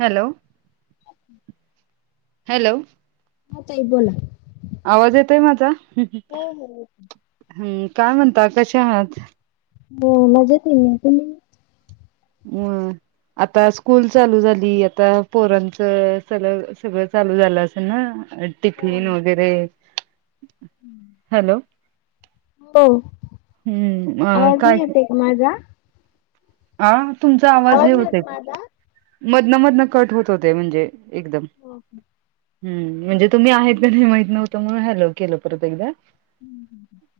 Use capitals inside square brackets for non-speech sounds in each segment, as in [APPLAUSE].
Hello. अच्छ. Hello. ह तई बोला आवाज येतय माझा. हो हो. हम् काय म्हणताात कशा आहात. हो मजेत ये तुम्ही? हम्. आता स्कूल चालू झाली आता पोरांचं सळ सगळं चालू झालं असे ना. टिफिन वगैरे हॅलो हो हम्म आवाज काय नाही येत का माझा ह तुमचा आवाज हे नाही होत येत माझा? मधन मधनं कट होत होते म्हणजे एकदम हम्म म्हणजे तुम्ही आहेत का नाही माहित नव्हत हॅलो केल परत एकदा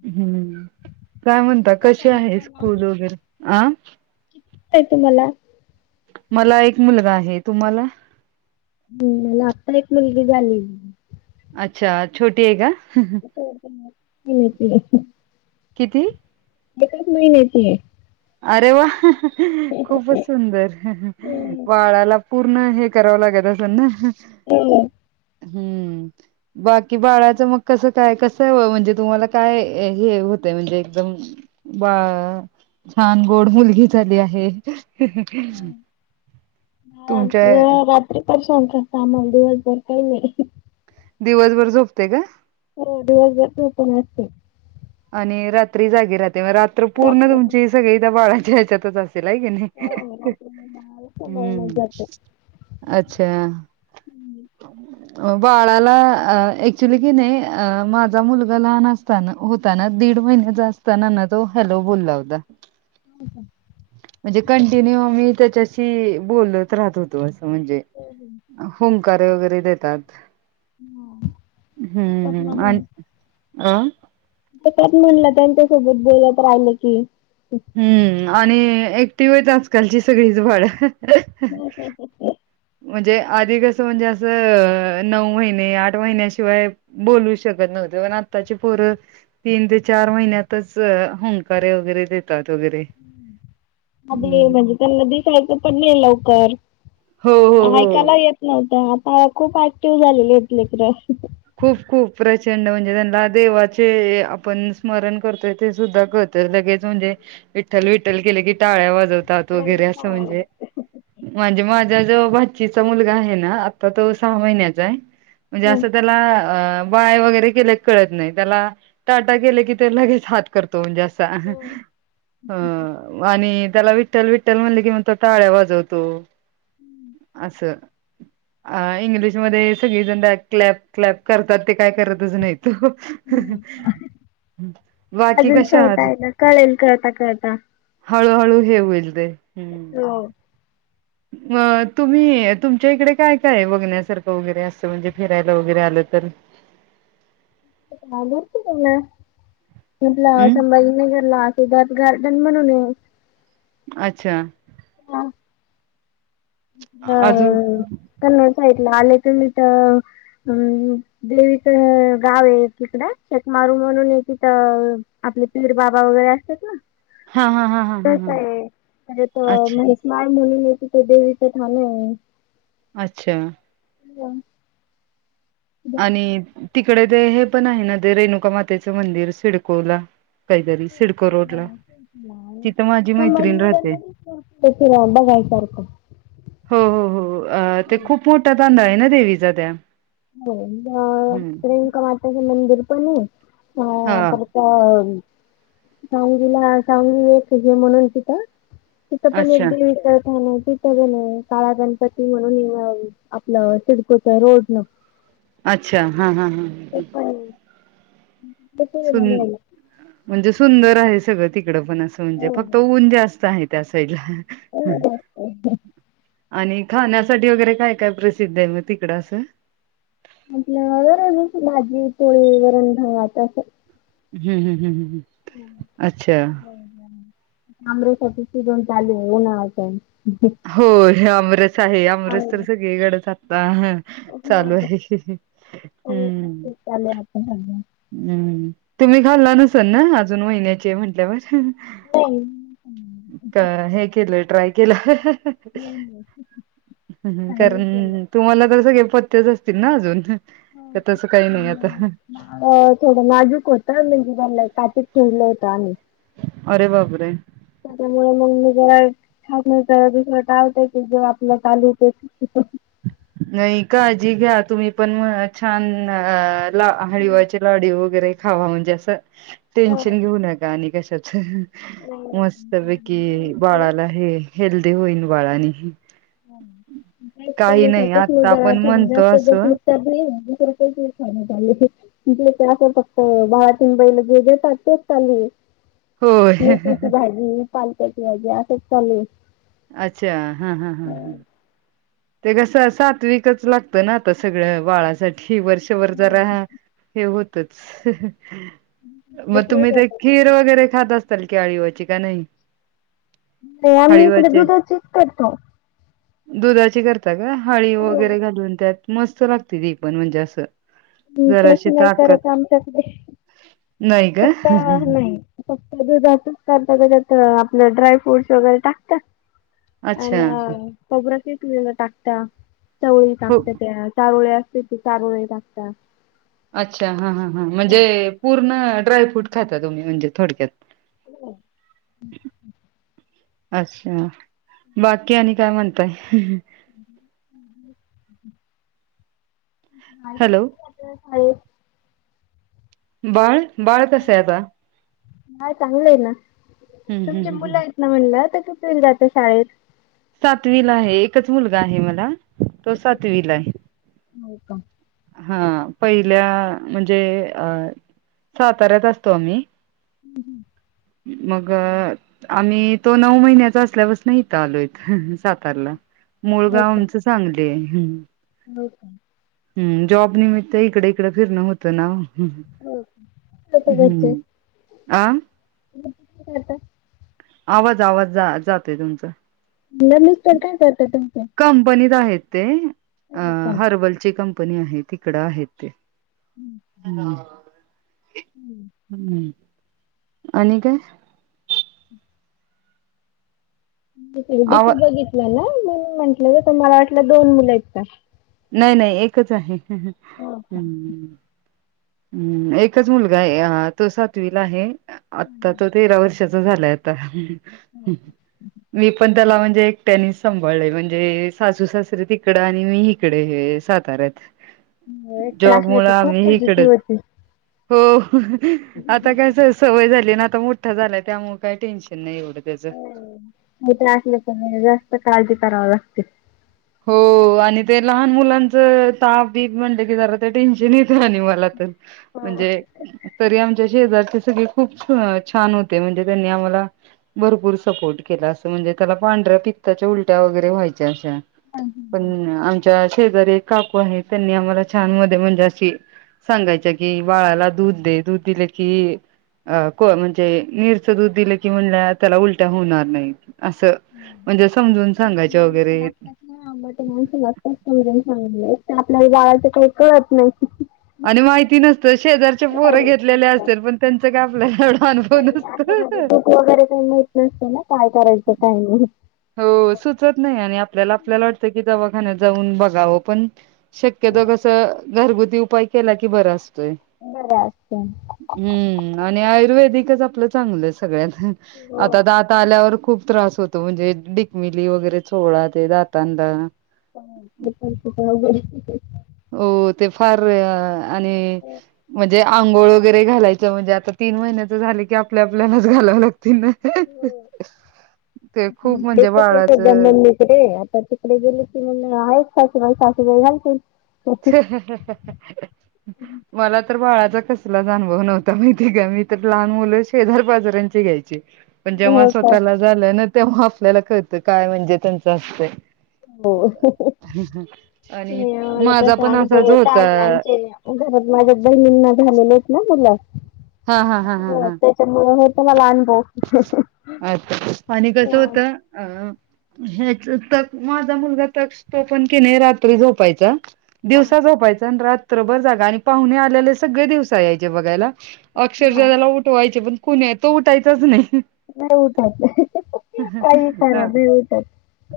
काय म्हण आता कशी काय आहे तुम्हाला? स्कूल वगैरे ह तुम्हाला मला एक मुलगा आहे तुम्हाला हम् मला आत्ता एक मुलगी झाली अच्छा छोटी आहे का? तोड ह ति किती? एकच महिन्याची आहे. अरे वा खूपच आहे. सुंदर वाळाला. पूर्ण हे करावं लागत असल ना. हो हो. हम्म. बाकी बाळाच मग कसं काय कस म्हणजे तुम्हाला काय हे होतंय म्हणजे एकदम बा छान गोड मुलगी झाली आहे. तुमच्या? प शांत सामल दिवसभर काहीले दिवसभर झोपते का? हो दिवसभर ओपन असते. आणि रात्री जागी राहते मग रात्र पूर्ण रात्री तुमची सगळी त्या बाळाच्या ह्याच्यातच असेल आहे की हो नाही. रात्री मी बाळाला सांभाळण्यात हम्म जाते. अच्छा. हम्म. ह. बाळाला ऍक्च्युली कि नाही माझा मुलगा लहान असताना ता ना दीड महिन्याचा असतना ना तो हॅलो बोलला होता. हो का? म्हणजे कंटिन्यू मी त्याच्याशी बोलत राहत होतो असं म्हणजे हो हो. होुंकारे वगैरे देतात हो. येतात हम्म आणि आं. कात म्हणलं त्यांच्यासोबत बोलत राहिलं की हम्म आणि ऍक्टिव्ह आहेतच आजकालची सगळीच भाडं. हम हम ह. म्हणजे आधी कसं म्हणजे असं नऊ महिने आठ महिन्याशिवाय बोलू शकत नव्हते पण आत्ताची पोरं. तीन ते चार महिन्यातच हुंकारे वगैरे देतात वगैरे अ हं. म्हणजे त्यांना दिसायचं पण नाही लवकर. हो हो. ऐकायला हो. येत नव्हतं आता खूप ऍक्टिव्ह झालेले आहेत ले तर्र खूप खूप प्रचंड म्हणजे त्यांना देवाचे आपण स्मरण करतोय ते सुद्धा क तर लगेच म्हणजे विठ्ठल विठ्ठल केले की टाळ्या वाजवतात वगैरे असं म्हणजे म्हणजे माझा जो भाचचीचा मुलगा आहे ना आता तो सहा महिन्याचा आहे म्हणजे हो असं त्याला अ बाय वगैरे केले कळत नाही त्याला टाटा केले की ते लगेच हात करतो म्ह जास्त आणि त्याला वि विठ्ठल विठ्ठल म्हणज कि ताळ्या वाजवतो असं अ इंग्लिशमध्ये सगळीजण क्लॅप क्लॅप करतात ते काय करतच नाहीत त अजून छोटा आहे ना कळेल कळता कळता हळूहळू हे होईल ते हम् हो. अ तुम्ही तुमच्या इकडे काय काय बघण्यासारखं वगैरे असतं म्हणजे फिरायला वगैरे आलं तर ह घरच ना आपलं हम्म संभाजीनगरला बात गार्डन म्हणून आहे अच्छा ह हा अजून त्यां साईतलं आले त मी तर हम् देवीच गाव आहे तिकड कमारू म्हणून आहे तिथं आपले पीर बाबा वगैरे असतात ना हा हा हा हा हा तस हा आहे अच्छा म्ह माय म्हणून येत तर देवीचं ठाण अच्छा हो आणि तिकडे ते हे पण आहे ना ते रेणुका मातेचं मंदिर सिडकोला काहीतरी सिडको रोडला तिथं माझी मैत्रीण मड राहते. तशी रा बघायसारखं हो हो हो ते खूप मोठा तांदा आहे ना देवीचा त्या हो हं. प्रियंका मातेचं मंदिर पण आहे अ हां. तर सांगीला सांगी एक हे म्हणून तिथं तिथं पण अच्छा, एक विचारतना त सग काळा गणपती म्हणून आपलं सिडकोच रोड न अच्छा हा हा हा ते पण ते पण बघायला. म्हणजे सुंदर आहे सगळं तिकड पण असं म्हणजे हो फक्त ऊन जास्त आहे त्या त्या सईला हो आणि खाण्यासाठी वगैरे काय काय प्रसिद्ध आहे मग तिकडं असं आपल्या वर भाजी पोळी वरण वातं हम् हम ह् ह ह तमरेसाठी शिडून चालू होऊ नाता हो अमरेस आहे अमरस तर आमरस सगळीकडचातता हो चालू आहे हम्म चाले आपण हज हम्म तुम्ही खाल्ला नसाल ना अजून महिन्याचे म्हंटल्यावर नाही नाही का हे केलं ट्राय केलं. नाही ह् चायनीज केलं. कारण तुम्हाला तर सगळे पत््यच असतील ना अजून का तसं काही नाही आता हो थोडं नाजूक होतं म्हणजे काात ठेडलं होतं आम्ही अरे बाप रे. त्याच्यामुळे मग मी जर. छाानस टावत की जो आपलं चालूते. नाही काळजी घ्या तुम्ही पण छान ला नाही हळवाचे. लाड वगैरे खावा म्हणजे असं टेन्शन घेऊ नका आणि कशाच. नाही मस्त तुमची ब कि नाही बााला हे हेल्दी होईन बाळा नाही. काहीच आता आपण म्हणतो असं मुलगा जास्त. [UNINTELLIGIBLE] [INAUDIBLE] होय मेथीची भाजी पालक्याची भाजी असच चालू आहे. अच्छा हा हा हा हा. हो ते कसं सात विकच लागतं ना आता सगळं बाळासाठी. वर्षभर ज रा ह हे होतच मग तुम्ही ते खीर वगैरे खात असताल की अळीवाची का नाही आम्ही इकडे हळीवाचे दुधाचीच करतो दुधाची करता का हळी वगैरे घालून त्यात मस्त लागते ती पण म्हणजे असं हम् जराशी तशी नाही ताकद करत आमच्याकडे नाही का फकता नाही फक्त दुध असता त्याच्यात आपलं ड्राय फ्रूट्स वगैरे टाकतात. अच्छा आणि पबरा तुमही टाकता चवळी हो टाकत त्या. चारुळे असते त चारुळे टाकतात अच्छा हा हां हां म्हणजे. पूर्ण डायफ्रूट खाता तुम्ही म्हणजे थोडक्यात. हो अच्छा बाकी आणि काय म्हणताय. हॅलो शाळेत बाळ बाळ कसं आहे आता? हय चांगलं आहे ना हम्म तुमच्या हम्म मुलं हम्म आहेत ना म्हणलं तर कसल जात शाळेत? सातवीला आहे एकच मुलगा आहे मला तो सातवीला आहे. हा पहिल्या म्हणजे अ साताऱ्यात असतो आम्ही. हम. मग आम्ही तो नऊ महिन्याचा असल्यापासन इथं आलोय. सातारला हो मुळगाव का आमचं सांगली आहे. हो का. हम् जॉब निमित्त इकडे इकडे फिरणं होत. त ना हो का काय घरचे हम्म आ. करता आवाज आवाज जाते तुमच म्हणलं मिस्टर काय करता तुमचे कंपनीत आहेत. ते अ हो का हर्बलची कंपनी आहे तिकड आहेत ते. हम्म हम्म आणि काय. डीपी आवा बघितलं ना म्हणून म्हटलं ज मला वाटलं दोन मुलं आहेत. नाही नाही एकच आहे. हो का हम्म एकच मुलगा आहे तो सातवीला आहे आता तो तेरा वर्ष. त्याच झालं आहे आता. मी पण त्याला म्हणजे एक टेनिस सांभाळलेय म्हणजे सासू सासरे तिकडं आणि मी इकडे हे साताऱ्यात एकट्या जॉब असले मुळ तर खूप आम्ही फजिती इकडेच होती. हो आता कयस सवय झाली ना आता मोठा झालाय त्यामु काही टेन्शन नाही एवढं त्याचं त्र असल्या तर जास्त काळज करावा लागते हो आणि ते लहान मुलांच ताप बीप म्हणलं की जरा ते टेन्शन येत रा म तर हो. म्हणजे तरी आमच्या शेजारचे सगळे खूप छान होते म्हणजे त्यांनी आम्हाला भरपूर सपोर्ट केला असं म्हणजे त्याला पांढऱ्या पित्ताच्या उलट्या वगैरे व्हायच्या अशा ह पण आमच्या शेजारी एक काकू आहे त्यांनी आम्हाला छान मध्ये म्हणजे अशी सांगायच्या कि बाळाला दूध दे दूध दिले की अ को म्हणजे नीरचं दूध दिलं की म्हणल्या त्याला उलट्या होणार नाही असं म्हणजे समजून सांगायच्या वगैरे ां मग ते माणसं मत समजून सांगले आपल्याला गावाचं काही कळत नाही आणि माहिती नसतं शेजार पोर काहीच घेतलेले नसतं. असतील पण त्यांच काय आपल्याला एवढा अनुभव नाही नसत असं म्हणजे दूध वगैरे काही माहित नसते ना काय करायचं काायमिंग. हो सुचत नाही आणि आपल्याला आपल्याला वाटतं की दवाखान्यात जाऊन बघावं पण. शक्यतो कस घरगुती उपाय केला की बरा असतोय. बरं असते. हम्म आणि आयुर्वेदिकच आपलं चांगलं आहे सगळ्यात आता हो दात आल्यावर खूप. त्रास होतो म्हणजे डिकमिली वगैरे सोळा ते दातांना. [UNINTELLIGIBLE] हो ते फार आणि म्हणजे आंघोळ वगैरे घालायचं म्हणजे आता तीन महिन्याच झाले की आपल्या आपल्यालाच घालावं लागतील ना ते खूप म्हणजे बाळाचं रे आता तिकडे गेले की आहे का मा वेल मला तर बाळाचा कसलाच अनुभव नव्हता माहितीय का मी तर लहान मुलं शेजार बाजारांचे घ्यायचे पण जेव्हा हो का स्वतःला झालं ना तेव्हा आपल्याला कळतं काय म्हणजे त्यांचं असत हो. आणि नाही आम्हाला माझा तसा पण अनुभव असा जो होत आहे होता आमचे घरात माझ्या बहिणींना झालेले आहेत ना तुला हा हा हा हा हे तर मला अनुभव अच आणि कसं हा होतं अ ह्याच त माझा मुलगा तक तो पण के नाही रात्री झोपायचा हा दिवसा झोपायचा रात्रभर जागा आणि पाहुणे आलेले सगळे दिवसा यायचे बघायला अक्षरशः हा त्याला उठवायचे पण कुणी तो उठायचच नाही नाही उठत काही करा नाही उठत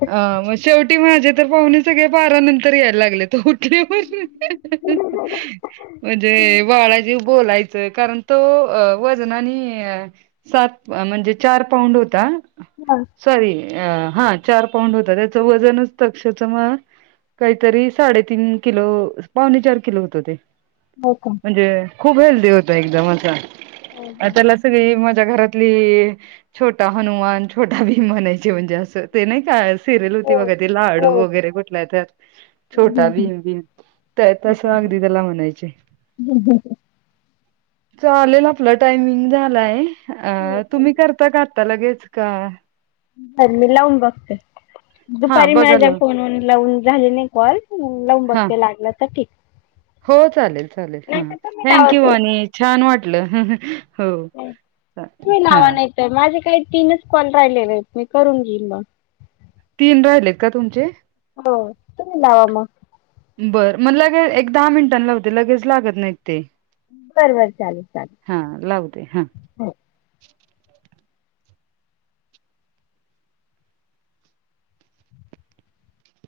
अ मग शेवटी माझे तर पाहुणे सगळे बारा नंतर यायला लागले त ते म्हणजे बाळाची बोलायचं कारण तो वजनाने सात म्हणजे चार पाऊंड होता हा सॉरी अ हा चार पाऊंड होता त्याचं वजनच तक्षच मग काहीतरी साडेतीीन किलो पावणे चार किलो होत ते होकम हो हो [UNINTELLIGIBLE] ली छोटा हनुमान छोटा भी म्हणायचे म्हणजे असं ते नाही काय सिरियल होती हो. बघा ती लाडू हो वगैरे कुठला तर छोटा हम्म, भीम भीम तस अगदी त्याला म्हणायचे ह ह चालेल आपलं टायमिंग झालाय हो तुम्ही चालेल. करता करता लगेच का ह मी लावून बघते. हा दुपारी बघाल मझ्या फोनन लावून झाली नाही. कॉल लावून हा बघते लागलं तर ठीक हो चालेल चालेल नाही हा तर तुम्ही लावा थँंक्यू ताई. आणि छान वाटलं हो तुम्ही हा लावा नाही तर माझे काही तीनच कॉल राहिलेले आहेत. मी करून घेईन मग तीन राहिलेत का तुमचे? तुम्ही लावा मग बरं मग लगेच एक दहा मिनिटां ला होते लगेच लागत. नाही ते बर बर चालेल चालेल हा लावते हा हो